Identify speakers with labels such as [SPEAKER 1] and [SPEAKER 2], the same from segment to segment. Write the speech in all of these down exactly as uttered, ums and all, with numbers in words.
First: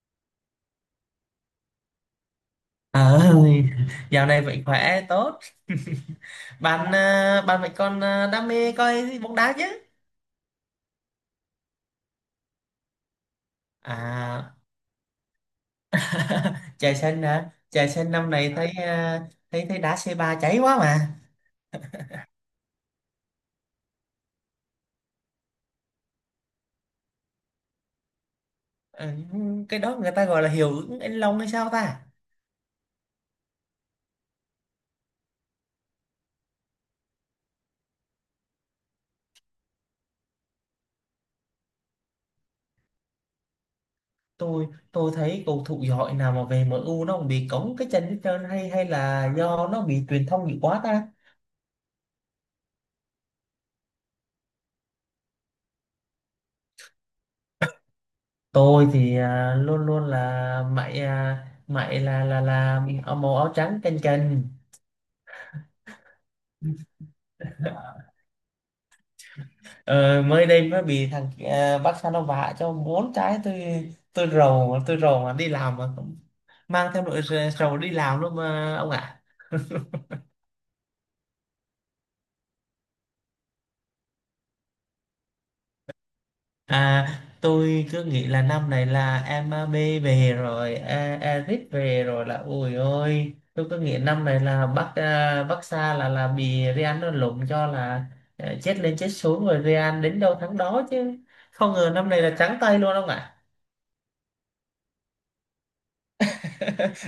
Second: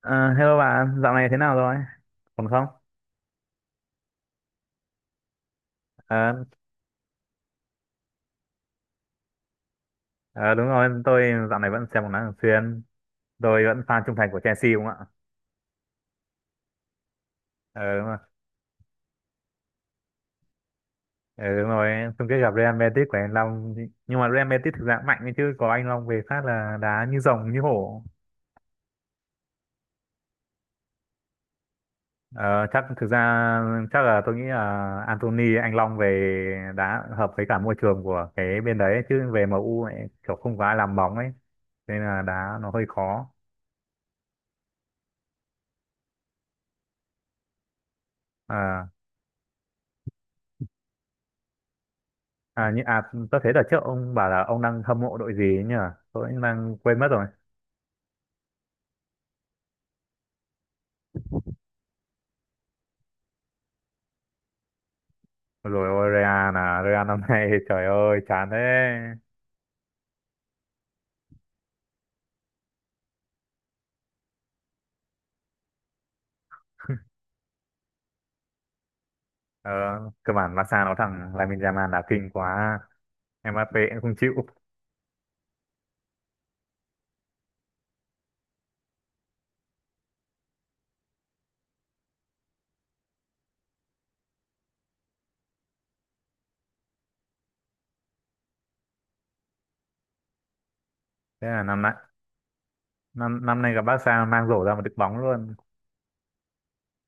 [SPEAKER 1] Ờ, Hello bạn, dạo này thế nào rồi? Còn không?
[SPEAKER 2] Ờ, dạo này vẫn khỏe tốt.
[SPEAKER 1] Ờ,
[SPEAKER 2] Bạn à, bạn vẫn còn à, đam mê coi bóng đá chứ?
[SPEAKER 1] ờ, đúng rồi, tôi dạo này vẫn xem bóng đá thường xuyên. Tôi vẫn fan trung thành của
[SPEAKER 2] À,
[SPEAKER 1] Chelsea đúng không ạ?
[SPEAKER 2] trời xanh hả? Trời
[SPEAKER 1] Ờ, đúng
[SPEAKER 2] xanh
[SPEAKER 1] rồi.
[SPEAKER 2] năm này thấy à, thấy thấy đá xê ba cháy quá mà.
[SPEAKER 1] Ờ, đúng rồi. Chung kết gặp Real Madrid của anh Long. Nhưng mà Real Madrid thực ra cũng mạnh ấy chứ, có anh Long về phát là đá như rồng như hổ.
[SPEAKER 2] Ờ, cái đó người ta gọi là hiệu ứng anh Long hay sao ta?
[SPEAKER 1] Ờ, chắc thực ra, chắc là tôi nghĩ là Anthony anh Long về đá hợp với cả môi trường của cái bên đấy ấy, chứ về m u ấy, kiểu không có ai làm bóng ấy, nên là đá nó hơi khó.
[SPEAKER 2] Tôi tôi thấy cầu thủ giỏi nào mà về em u nó cũng bị cống cái chân hết trơn hay hay
[SPEAKER 1] Ờ
[SPEAKER 2] là do nó bị truyền thông nhiều quá ta?
[SPEAKER 1] À, như à tôi thấy đợt trước ông bảo là ông đang hâm mộ đội gì ấy nhỉ? Tôi cũng đang quên mất rồi.
[SPEAKER 2] Tôi thì à, luôn luôn là mày à, mày là là là áo màu áo trắng canh canh.
[SPEAKER 1] Rồi ôi Real à, Real năm nay trời ơi chán thế.
[SPEAKER 2] Ờ, mới đây mới bị thằng ờ, bác Sa nó vạ cho bốn trái. Tôi tôi rầu mà tôi rầu mà đi làm mà cũng mang theo nỗi r- rầu đi làm luôn mà ông ạ.
[SPEAKER 1] Ờ, cơ bản Barca nó thằng Lamine Yamal là kinh quá. Mbappé cũng không chịu.
[SPEAKER 2] À, tôi cứ nghĩ là năm này là em bê về rồi e- Eric về rồi là ôi ôi tôi cứ nghĩ năm này là bác à, bác Sa là là bị Real nó lụm cho là ờ, chết lên chết xuống rồi Real đến đâu thắng đó chứ
[SPEAKER 1] Thế là
[SPEAKER 2] không
[SPEAKER 1] năm
[SPEAKER 2] ngờ
[SPEAKER 1] nay
[SPEAKER 2] năm này là trắng tay luôn ông ạ.
[SPEAKER 1] năm năm nay gặp Barca mang rổ ra một đứt bóng luôn.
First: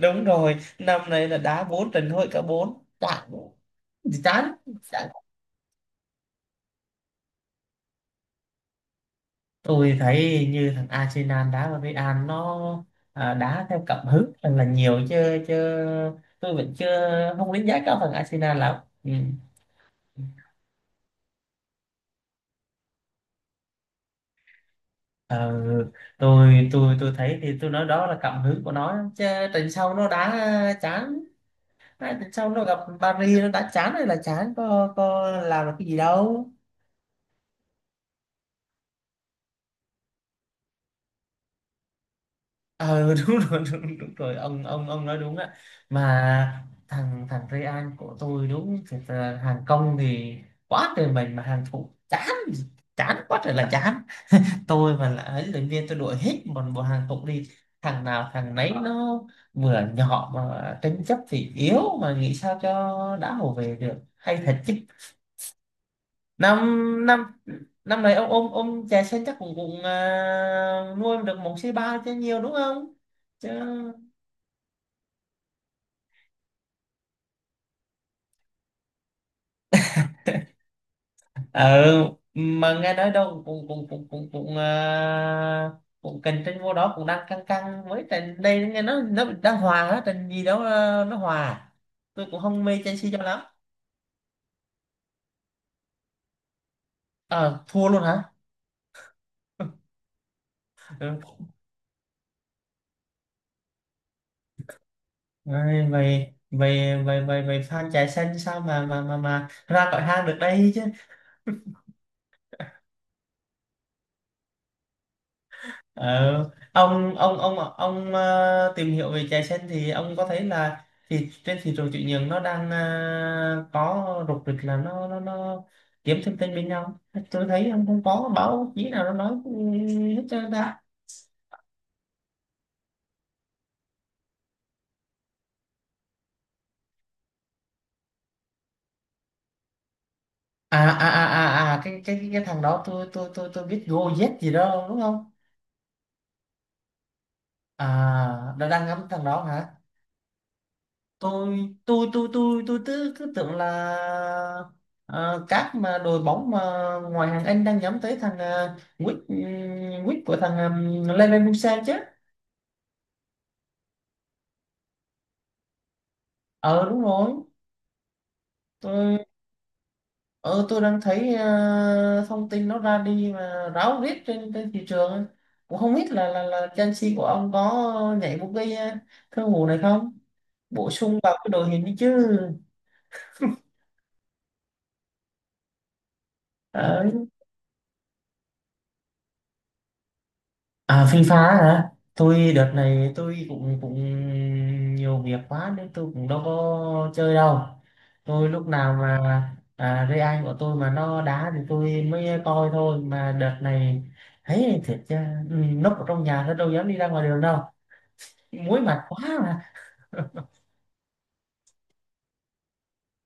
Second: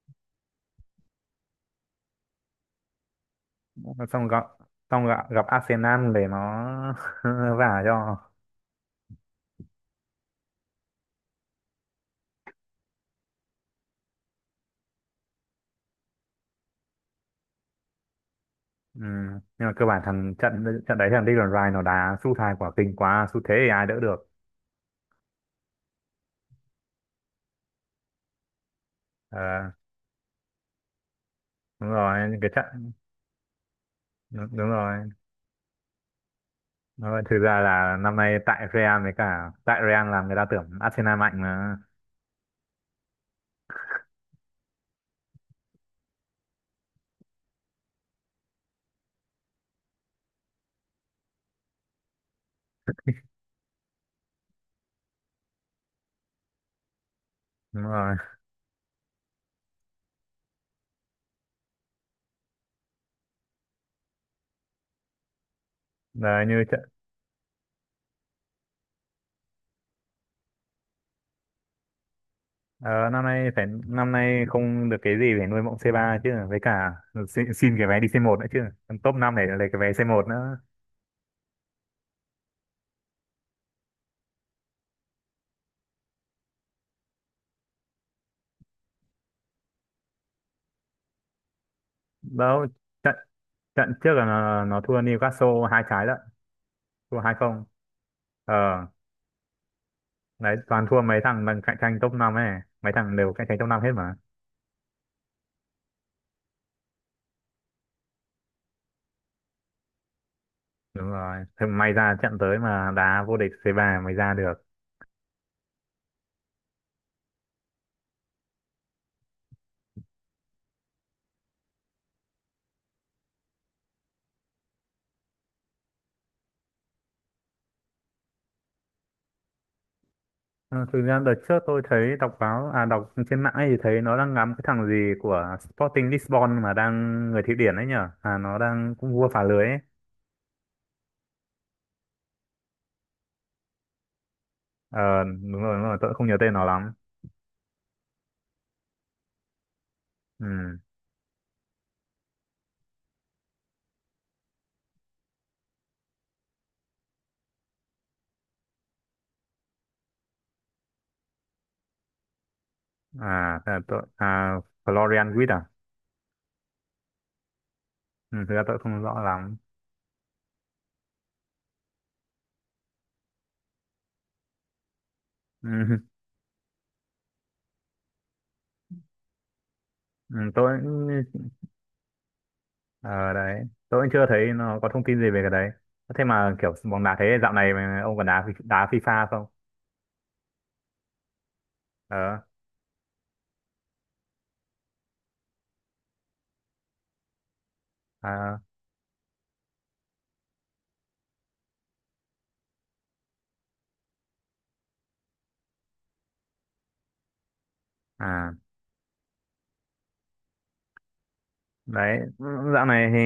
[SPEAKER 2] Đúng rồi, năm này là đá bốn trận thôi, cả bốn đã thì
[SPEAKER 1] Xong gặp
[SPEAKER 2] chán.
[SPEAKER 1] xong
[SPEAKER 2] Chán.
[SPEAKER 1] gặp, gặp Arsenal để nó vả cho.
[SPEAKER 2] Tôi thấy như thằng Arsenal đá với Real nó à, đá theo cảm hứng thật là nhiều chứ chứ tôi vẫn chưa, không đánh giá cao thằng Arsenal lắm.
[SPEAKER 1] Ừ.
[SPEAKER 2] Ừ.
[SPEAKER 1] Nhưng mà cơ bản thằng trận trận đấy thằng Declan Rice nó đá sút hai quả kinh quá, sút thế thì ai đỡ được.
[SPEAKER 2] Ờ, tôi tôi tôi thấy thì tôi nói đó là cảm hứng của nó chứ
[SPEAKER 1] Ờ,
[SPEAKER 2] trận sau nó đá chán.
[SPEAKER 1] đúng
[SPEAKER 2] Hai trận
[SPEAKER 1] rồi,
[SPEAKER 2] sau
[SPEAKER 1] cái
[SPEAKER 2] nó gặp
[SPEAKER 1] trận.
[SPEAKER 2] Paris nó đá chán hay là
[SPEAKER 1] Đúng,
[SPEAKER 2] chán,
[SPEAKER 1] đúng
[SPEAKER 2] có
[SPEAKER 1] rồi.
[SPEAKER 2] có làm được cái gì đâu.
[SPEAKER 1] Nói thực ra là năm nay tại Real, với cả tại Real là người ta tưởng Arsenal mạnh mà.
[SPEAKER 2] Ờ, đúng rồi, đúng, đúng rồi ông ông ông nói đúng ạ, mà thằng thằng Real của tôi đúng thật là hàng công thì quá trời mình mà hàng thủ chán, chán quá trời là chán. Tôi mà là ấy luyện viên tôi đuổi hết một bộ hàng thủ đi.
[SPEAKER 1] Đúng
[SPEAKER 2] Thằng
[SPEAKER 1] rồi.
[SPEAKER 2] nào thằng nấy nó vừa nhỏ mà tranh chấp thì yếu, mà nghĩ sao cho đã hồ về được hay thật chứ.
[SPEAKER 1] Đấy,
[SPEAKER 2] Năm
[SPEAKER 1] như trận,
[SPEAKER 2] năm năm này ông ông ông chè sen chắc cũng cũng à, nuôi được một C ba chứ nhiều đúng không
[SPEAKER 1] ờ, năm
[SPEAKER 2] chứ
[SPEAKER 1] nay phải năm nay không được cái gì để nuôi mộng xê ba chứ, với cả xin, xin cái vé đi xê một nữa chứ, top năm để lấy cái vé xê một nữa
[SPEAKER 2] ừ. Mà nghe nói đâu cũng cũng cũng cũng cũng à, cũng cạnh tranh vô đó, cũng đang căng căng với trận đây, nghe nó nó đang hòa á, trận gì đó à, nó hòa à? Tôi cũng không
[SPEAKER 1] đâu.
[SPEAKER 2] mê Chelsea
[SPEAKER 1] trận
[SPEAKER 2] cho lắm.
[SPEAKER 1] trận trước là nó, nó thua Newcastle hai trái lận, thua hai không.
[SPEAKER 2] Ờ, thua luôn hả?
[SPEAKER 1] ờ Đấy toàn thua mấy
[SPEAKER 2] Ừ.
[SPEAKER 1] thằng đang cạnh tranh top năm ấy, mấy thằng đều cạnh tranh top năm hết mà.
[SPEAKER 2] Ai, vậy vậy vậy vậy vậy fan chạy xanh sao mà mà mà mà ra khỏi hang được đây chứ.
[SPEAKER 1] Đúng rồi. Thế may ra trận tới mà đá vô địch xê ba mới ra được.
[SPEAKER 2] Ờ, ông ông ông ông ờ, tìm hiểu về chè sen thì ông có thấy là thì trên thị trường chuyển nhượng nó đang ờ, có rục rịch là nó nó nó kiếm thêm tên bên nhau. Tôi thấy ông không có báo chí nào nó nói ừ, hết trơn ta.
[SPEAKER 1] Ờ, thực ra đợt trước tôi thấy đọc báo, à đọc trên mạng ấy thì thấy nó đang ngắm cái thằng gì của Sporting Lisbon mà đang người Thụy Điển ấy nhở, à nó đang cũng vua phá lưới ấy.
[SPEAKER 2] À à à à à cái cái cái thằng đó tôi tôi tôi tôi biết Gojek gì đó đúng
[SPEAKER 1] Ờ
[SPEAKER 2] không.
[SPEAKER 1] đúng rồi, đúng rồi, tôi không nhớ tên nó lắm.
[SPEAKER 2] À, nó đang ngắm thằng đó hả.
[SPEAKER 1] ừ
[SPEAKER 2] Tôi tôi tôi tôi tôi cứ, cứ tưởng là ờ, các mà đội bóng mà ngoài hàng Anh đang nhắm tới thằng uh, Wick ừ, Wick của thằng um, Leverkusen chứ.
[SPEAKER 1] à Thế là tôi à Florian Wirtz à.
[SPEAKER 2] Ờ đúng rồi.
[SPEAKER 1] Ừ, thực ra tôi không rõ
[SPEAKER 2] Tôi
[SPEAKER 1] lắm.
[SPEAKER 2] ờ tôi đang thấy ờ, thông tin nó ra đi mà ráo riết trên trên thị trường, cũng không
[SPEAKER 1] Ừ.
[SPEAKER 2] biết là là là Chelsea của ông có nhảy một cái ờ, thương vụ này không,
[SPEAKER 1] Ừ, tôi
[SPEAKER 2] bổ sung vào cái đội hình đi chứ.
[SPEAKER 1] ờ đấy, tôi cũng chưa thấy nó có thông tin gì về cái đấy. Thế mà kiểu
[SPEAKER 2] Ờ.
[SPEAKER 1] bóng đá thế, dạo này mà ông còn đá đá FIFA không?
[SPEAKER 2] À, Phi Phá hả?
[SPEAKER 1] ờ
[SPEAKER 2] Tôi đợt này tôi cũng cũng nhiều việc quá nên tôi cũng đâu có chơi đâu. Tôi
[SPEAKER 1] à,
[SPEAKER 2] lúc nào mà à, Ray Anh của tôi mà nó đá thì tôi mới coi thôi. Mà đợt này thấy thiệt chứ, ừ, núp ở trong nhà nó đâu dám đi ra ngoài đường đâu.
[SPEAKER 1] à
[SPEAKER 2] Muối mặt quá mà.
[SPEAKER 1] Đấy dạo này thì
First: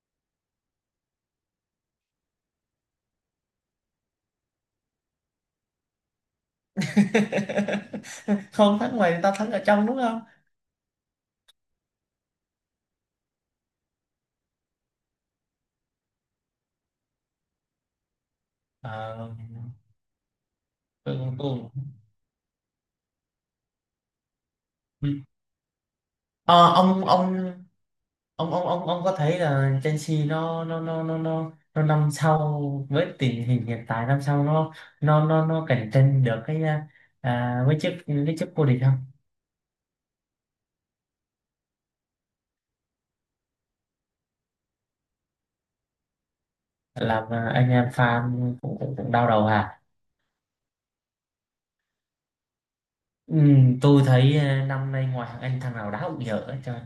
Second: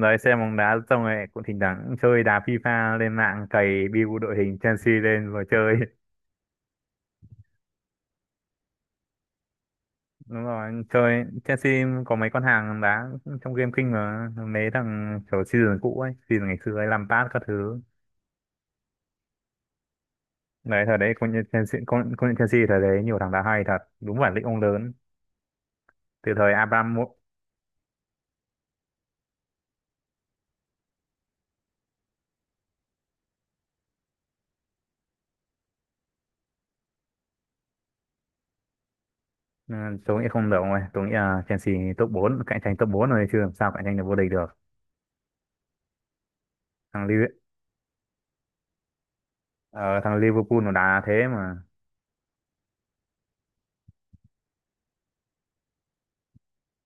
[SPEAKER 1] đấy, xem bóng đá xong rồi cũng thỉnh thoảng chơi đá FIFA, lên mạng cày build đội hình Chelsea lên rồi chơi.
[SPEAKER 2] Không thắng ngoài thì tao thắng ở trong đúng không?
[SPEAKER 1] Đúng rồi, chơi Chelsea có mấy con hàng đá trong game kinh mà, mấy thằng kiểu season cũ ấy, season ngày xưa ấy, Lampard các thứ.
[SPEAKER 2] Ờ,
[SPEAKER 1] Đấy thời đấy
[SPEAKER 2] tôi,
[SPEAKER 1] công nhận
[SPEAKER 2] tôi,
[SPEAKER 1] Chelsea, công, công nhận Chelsea thời đấy nhiều thằng đá hay thật, đúng bản lĩnh ông lớn
[SPEAKER 2] ừ.
[SPEAKER 1] từ thời
[SPEAKER 2] Ờ,
[SPEAKER 1] Abraham.
[SPEAKER 2] ông ông ông ông ông ông có thấy là Chelsea nó nó nó nó nó nó năm sau, với tình hình hiện tại năm sau nó nó nó nó cạnh tranh được cái à, à, với chức cái chức vô địch không.
[SPEAKER 1] Ừ, tôi nghĩ không được rồi, tôi nghĩ là Chelsea top bốn, cạnh tranh top bốn rồi chứ làm sao cạnh tranh được vô địch được. thằng Liv-
[SPEAKER 2] Làm à, anh em fan cũng cũng, cũng đau đầu à.
[SPEAKER 1] Ờ, thằng Liverpool nó đá thế mà,
[SPEAKER 2] Ừ, tôi thấy à, năm nay ngoài thằng anh thằng nào đá cũng dở hết trơn,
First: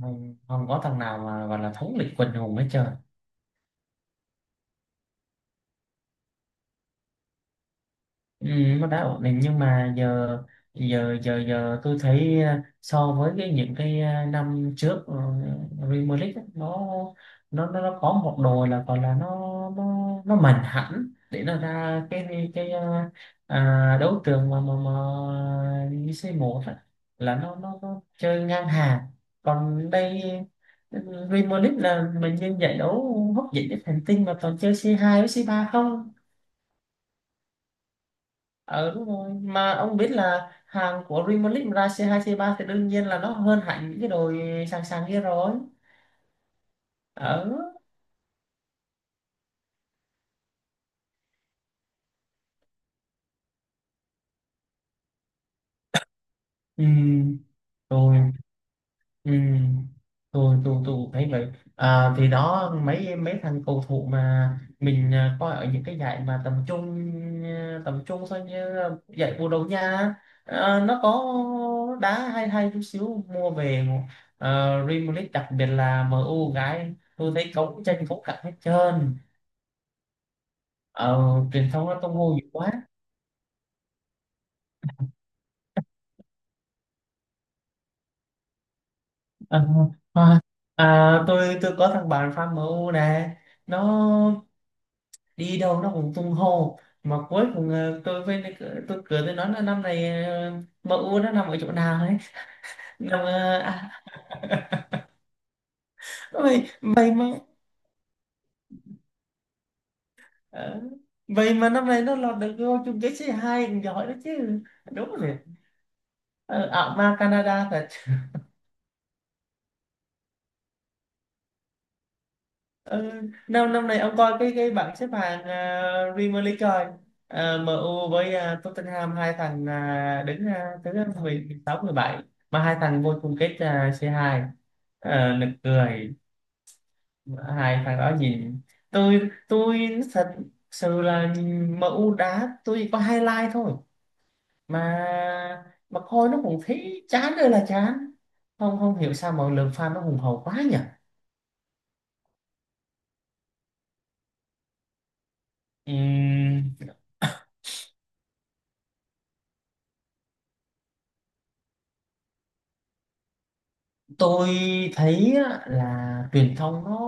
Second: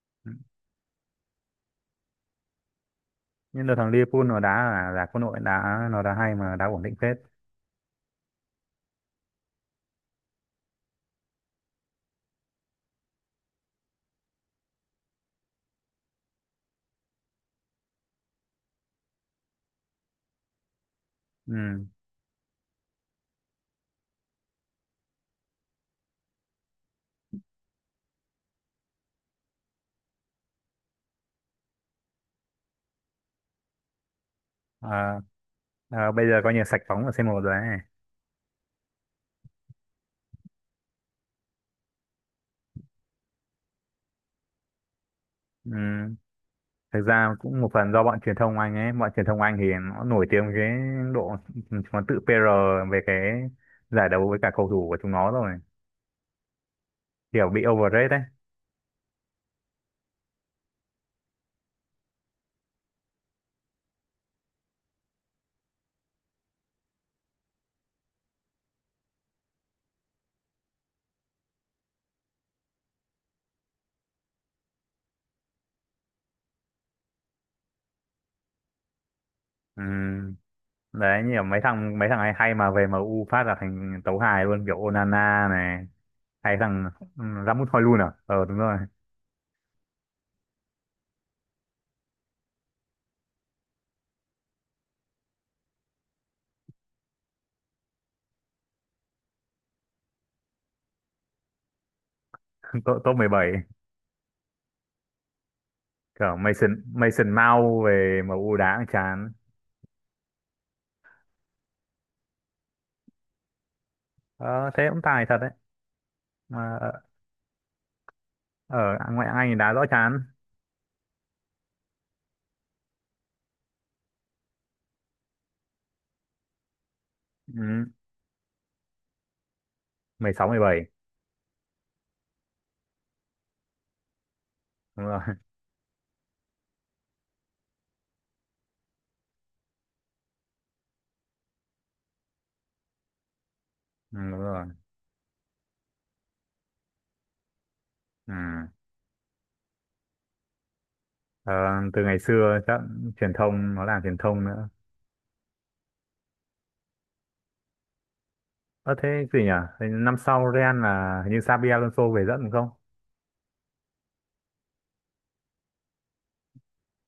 [SPEAKER 2] không không có thằng nào mà gọi là thống lĩnh quần hùng hết trơn.
[SPEAKER 1] nhưng là thằng Liverpool nó đá là là quân đội đá, nó đá hay mà đá ổn định phết.
[SPEAKER 2] Ừ, nó đã ổn định nhưng mà giờ giờ giờ giờ tôi thấy ờ, so với cái những cái ờ, năm trước ờ, Premier League á, nó nó nó nó có một đồ là còn là nó nó nó mạnh hẳn để nó
[SPEAKER 1] Ừ.
[SPEAKER 2] ra cái cái ờ, à, đấu trường mà mà mà xê một á, là nó, nó nó chơi ngang hàng, còn đây Premier League là mình như giải đấu hấp dẫn nhất hành tinh mà toàn chơi
[SPEAKER 1] Ờ,
[SPEAKER 2] c hai với c ba
[SPEAKER 1] ờ,
[SPEAKER 2] không.
[SPEAKER 1] bây giờ coi như sạch bóng ở xê một rồi ấy.
[SPEAKER 2] Ờ đúng rồi, mà ông biết là hàng của Real Madrid ra c hai c ba thì đương nhiên là nó hơn hẳn những cái đồi sàng sàng kia rồi.
[SPEAKER 1] Ừ. Thực ra
[SPEAKER 2] Ở.
[SPEAKER 1] cũng một phần do bọn truyền thông Anh ấy, bọn truyền thông Anh thì nó nổi tiếng với cái độ, nó tự pê rờ về cái giải đấu với cả cầu thủ của chúng nó rồi,
[SPEAKER 2] Ừ.
[SPEAKER 1] kiểu bị overrate đấy.
[SPEAKER 2] Rồi. Ừ. tôi tôi tôi cũng thấy vậy. À, thì đó mấy mấy thằng cầu thủ mà mình à, coi ở những cái giải mà tầm trung, à, tầm trung thôi như là giải Bồ Đào Nha, à, nó có đá hay hay chút xíu mua về à, Real Madrid đặc biệt là M U gái tôi thấy cấu tranh cấu cặn hết trơn.
[SPEAKER 1] Ừ.
[SPEAKER 2] Ờ,
[SPEAKER 1] Đấy như là mấy
[SPEAKER 2] truyền thông
[SPEAKER 1] thằng
[SPEAKER 2] nó
[SPEAKER 1] mấy
[SPEAKER 2] tung
[SPEAKER 1] thằng hay
[SPEAKER 2] hô dữ
[SPEAKER 1] hay
[SPEAKER 2] quá.
[SPEAKER 1] mà về m u phát là thành tấu hài luôn, kiểu Onana này, hay thằng ừ, Rasmus Højlund à. Ờ đúng rồi.
[SPEAKER 2] Ờ, à, à, tôi tôi có thằng bạn fan M U nè, nó đi đâu nó cũng tung hô, mà cuối cùng ờ, tôi với tôi cười tôi nói là năm này ờ, M U nó nằm ở chỗ nào ấy,
[SPEAKER 1] Top top
[SPEAKER 2] nằm
[SPEAKER 1] mười bảy.
[SPEAKER 2] ờ, à,
[SPEAKER 1] Cả
[SPEAKER 2] vậy
[SPEAKER 1] Mason
[SPEAKER 2] vậy mà
[SPEAKER 1] Mason Mount về em u đá cũng chán.
[SPEAKER 2] ờ, vậy mà năm này nó lọt được vô chung kết xê hai cũng giỏi đó chứ
[SPEAKER 1] Ờ, thế cũng
[SPEAKER 2] đúng
[SPEAKER 1] tài thật
[SPEAKER 2] rồi.
[SPEAKER 1] đấy,
[SPEAKER 2] Ờ,
[SPEAKER 1] mà
[SPEAKER 2] ở ma Canada thật.
[SPEAKER 1] ở ở ngoại hạng Anh thì đá rõ chán.
[SPEAKER 2] Ừ, năm năm này ông coi cái cái bảng xếp hạng à, Premier League rồi à,
[SPEAKER 1] Ừ,
[SPEAKER 2] M U với à, Tottenham hai thằng à, đứng
[SPEAKER 1] mười sáu,
[SPEAKER 2] à,
[SPEAKER 1] mười bảy.
[SPEAKER 2] thứ mười sáu mười bảy mà hai thằng vô chung kết à, c hai.
[SPEAKER 1] Đúng rồi.
[SPEAKER 2] À, nực cười hai thằng đó nhìn. Tôi tôi thật sự là nhìn M U đá tôi có highlight thôi,
[SPEAKER 1] Ừ, đúng rồi.
[SPEAKER 2] mà mà coi nó cũng thấy chán ơi là chán,
[SPEAKER 1] Ừ.
[SPEAKER 2] không không hiểu sao mọi lượng fan nó hùng hậu quá nhỉ.
[SPEAKER 1] Ờ, từ ngày xưa chắc truyền thông, nó làm truyền thông nữa.
[SPEAKER 2] Ừ,
[SPEAKER 1] ờ Thế gì nhỉ? Thế năm sau Real là hình như Xabi Alonso về dẫn đúng không?
[SPEAKER 2] tôi thấy á, là truyền thông nó,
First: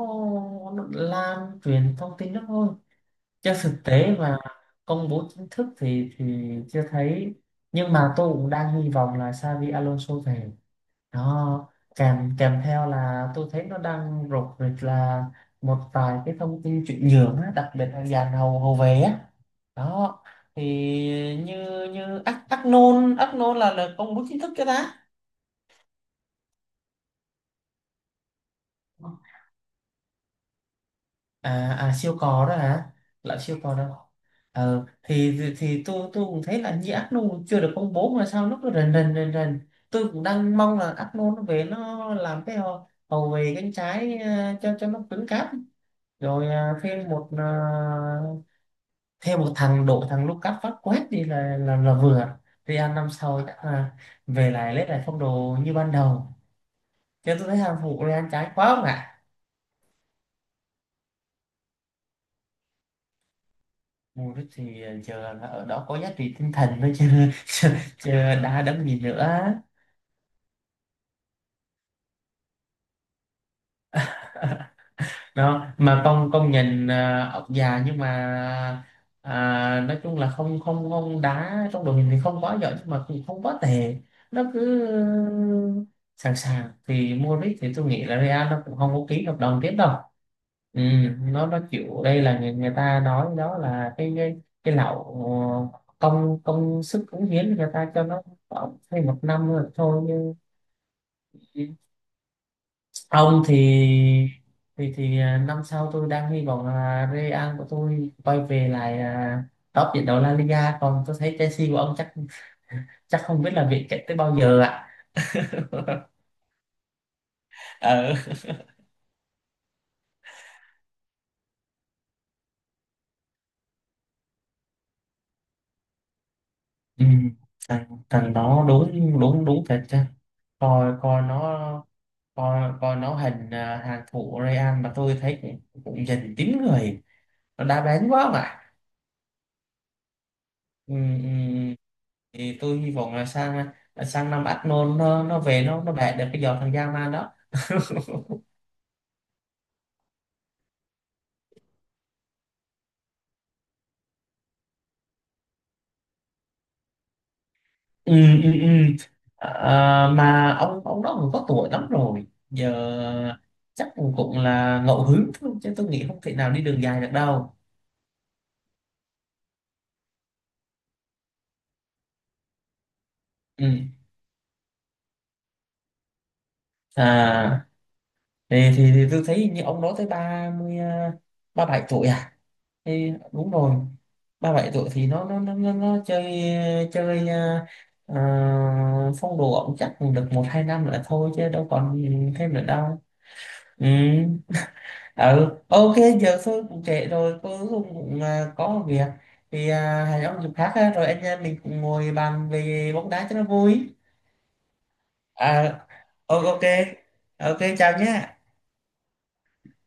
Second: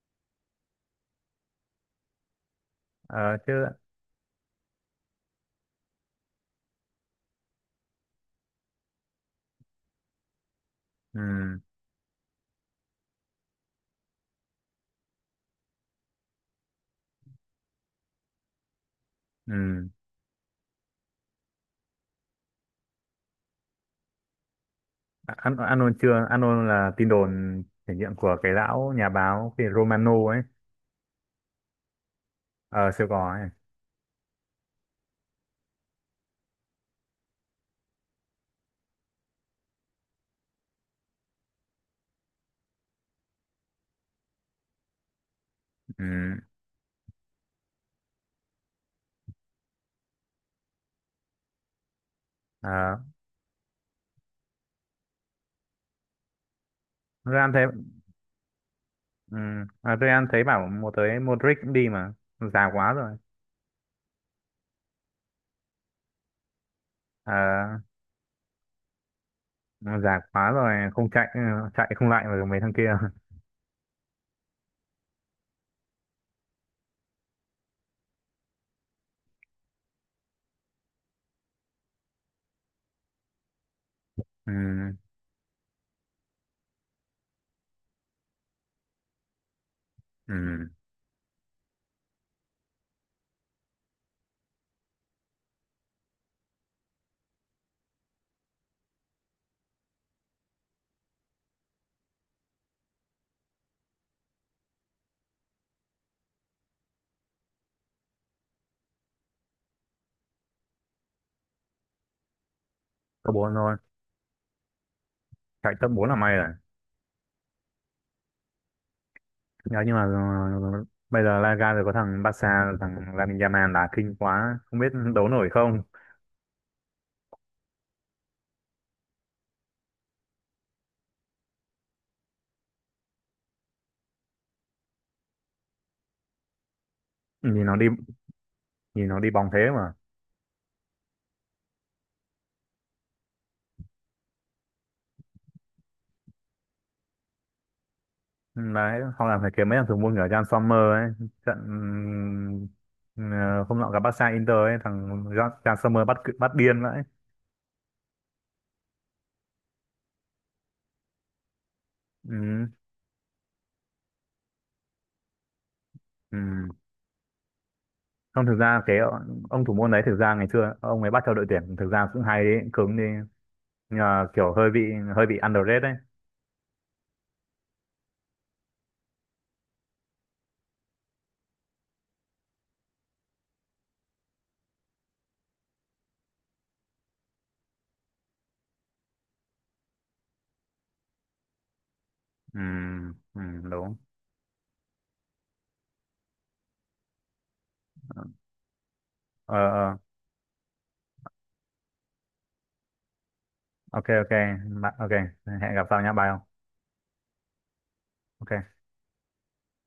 [SPEAKER 2] nó lan truyền thông tin đó thôi
[SPEAKER 1] Ờ chứ.
[SPEAKER 2] chứ thực tế và công bố chính thức thì thì chưa thấy, nhưng mà tôi cũng đang hy vọng là Xavi Alonso về
[SPEAKER 1] Ừ,
[SPEAKER 2] nó kèm kèm theo. Là tôi thấy nó đang rục rịch là một vài cái thông tin chuyển nhượng á, đặc biệt là dàn hậu hậu vệ á,
[SPEAKER 1] ừ.
[SPEAKER 2] đó thì như như Ác Ác Nôn Ác Nôn là là công bố chính thức cho ta.
[SPEAKER 1] An Anon chưa, Anon là tin đồn thể nghiệm của cái lão nhà báo, cái Romano ấy.
[SPEAKER 2] À, à siêu cò đó
[SPEAKER 1] Ờ
[SPEAKER 2] hả.
[SPEAKER 1] siêu cò
[SPEAKER 2] Lặn
[SPEAKER 1] ấy.
[SPEAKER 2] siêu cò đó. Ờ thì thì, thì tôi tôi cũng thấy là như ác chưa được công bố mà sao nó cứ rần rần rần rần. Tôi cũng đang mong là ác nôn nó về nó làm cái hậu, hậu vệ cánh trái ờ, cho cho nó cứng cáp.
[SPEAKER 1] Ừ.
[SPEAKER 2] Rồi ờ, thêm một ờ, thêm một thằng đội thằng Lucas Vazquez đi là là là vừa Real
[SPEAKER 1] Ờ.
[SPEAKER 2] năm sau chắc là về lại lấy lại phong độ như ban đầu, cho tôi
[SPEAKER 1] Real
[SPEAKER 2] thấy
[SPEAKER 1] thấy.
[SPEAKER 2] hàng phụ Real trái quá không ạ.
[SPEAKER 1] Ừ. À, Real thấy bảo một tới Modric cũng đi mà, già quá rồi
[SPEAKER 2] Mua rít thì giờ là ở đó có giá trị tinh thần thôi chứ chứ,
[SPEAKER 1] à,
[SPEAKER 2] chứ đã đấm gì nữa.
[SPEAKER 1] già quá rồi không chạy, ừ, chạy không lại với mấy thằng kia.
[SPEAKER 2] Đó mà con con nhìn à, ông già nhưng mà à, nói chung là không không không đá trong đội hình thì không quá giỏi nhưng mà cũng không quá tệ, nó
[SPEAKER 1] Ừ.
[SPEAKER 2] cứ sẵn sàng thì Modric thì tôi nghĩ là Real nó cũng không có ký hợp đồng tiếp đâu.
[SPEAKER 1] Ừ.
[SPEAKER 2] Ừ, nó nó kiểu đây là người, người ta nói đó là cái cái, cái lậu ờ, công công sức cống hiến người ta cho nó khoảng thêm một năm rồi thôi, nhưng ông thì thì thì à, năm sau tôi đang hy vọng là Real của tôi quay về lại à, top trận đấu La Liga, còn tôi thấy Chelsea của ông chắc chắc
[SPEAKER 1] Top
[SPEAKER 2] không biết
[SPEAKER 1] bốn
[SPEAKER 2] là
[SPEAKER 1] thôi,
[SPEAKER 2] viện chạy tới bao giờ ạ.
[SPEAKER 1] chạy top bốn là may rồi.
[SPEAKER 2] Ờ.
[SPEAKER 1] Nhớ nhưng mà ừ, bây giờ Liga rồi có thằng Barca, thằng Lamine Yamal đá kinh quá không biết đấu nổi không.
[SPEAKER 2] Ừ. thằng thằng đó đúng đúng đúng thật chứ, coi coi nó coi coi nó hình à, hàng thủ Real mà tôi thấy cũng, cũng dành chín người,
[SPEAKER 1] nhìn
[SPEAKER 2] nó
[SPEAKER 1] nó
[SPEAKER 2] đa
[SPEAKER 1] đi
[SPEAKER 2] bén quá mà.
[SPEAKER 1] Nhìn nó đi bóng thế mà.
[SPEAKER 2] Ừ, ừ, thì tôi hy vọng là sang sang năm Arnold nó nó về nó nó bẻ được cái giò thằng Yaman đó.
[SPEAKER 1] Ừ, đấy hoặc là phải kiếm mấy thằng thủ môn kiểu Jan Sommer ấy. trận ừ, ừ, hôm nọ gặp Barca Inter ấy, thằng Jan Jan Sommer bắt cự, bắt điên vậy.
[SPEAKER 2] Ừ, ừ, ừ. À, mà ông ông đó cũng có tuổi lắm rồi
[SPEAKER 1] Ừ,
[SPEAKER 2] giờ, chắc cũng cũng là ngẫu hứng thôi chứ tôi nghĩ không thể
[SPEAKER 1] ừ.
[SPEAKER 2] nào đi đường dài được đâu.
[SPEAKER 1] Không, thực ra cái ờ, ông thủ môn đấy thực ra ngày xưa ông ấy bắt theo đội tuyển thực ra cũng hay đấy, cứng đi,
[SPEAKER 2] Ừ.
[SPEAKER 1] nhưng mà kiểu hơi bị hơi bị underrated đấy.
[SPEAKER 2] À thì, thì, thì tôi thấy như ông đó tới ba mươi à, ba bảy tuổi à? Thì đúng rồi ba bảy tuổi thì nó nó nó nó, nó chơi chơi à, à, phong độ ổng chắc được một hai năm là thôi chứ đâu còn thêm
[SPEAKER 1] Ừ,
[SPEAKER 2] nữa đâu.
[SPEAKER 1] ừ,
[SPEAKER 2] Ừ
[SPEAKER 1] đúng.
[SPEAKER 2] ừ ok. Giờ tôi cũng trễ rồi, tôi cũng, cũng à, có một việc
[SPEAKER 1] Ờ,
[SPEAKER 2] thì
[SPEAKER 1] ờ,
[SPEAKER 2] à, hẹn ông dịp khác ha, rồi anh em mình cùng ngồi bàn về bóng đá cho nó vui.
[SPEAKER 1] ok, ok, Bạn- ok, hẹn gặp
[SPEAKER 2] À,
[SPEAKER 1] sau nhá, bye
[SPEAKER 2] o-
[SPEAKER 1] ông.
[SPEAKER 2] ok ok chào nhé.
[SPEAKER 1] Ok.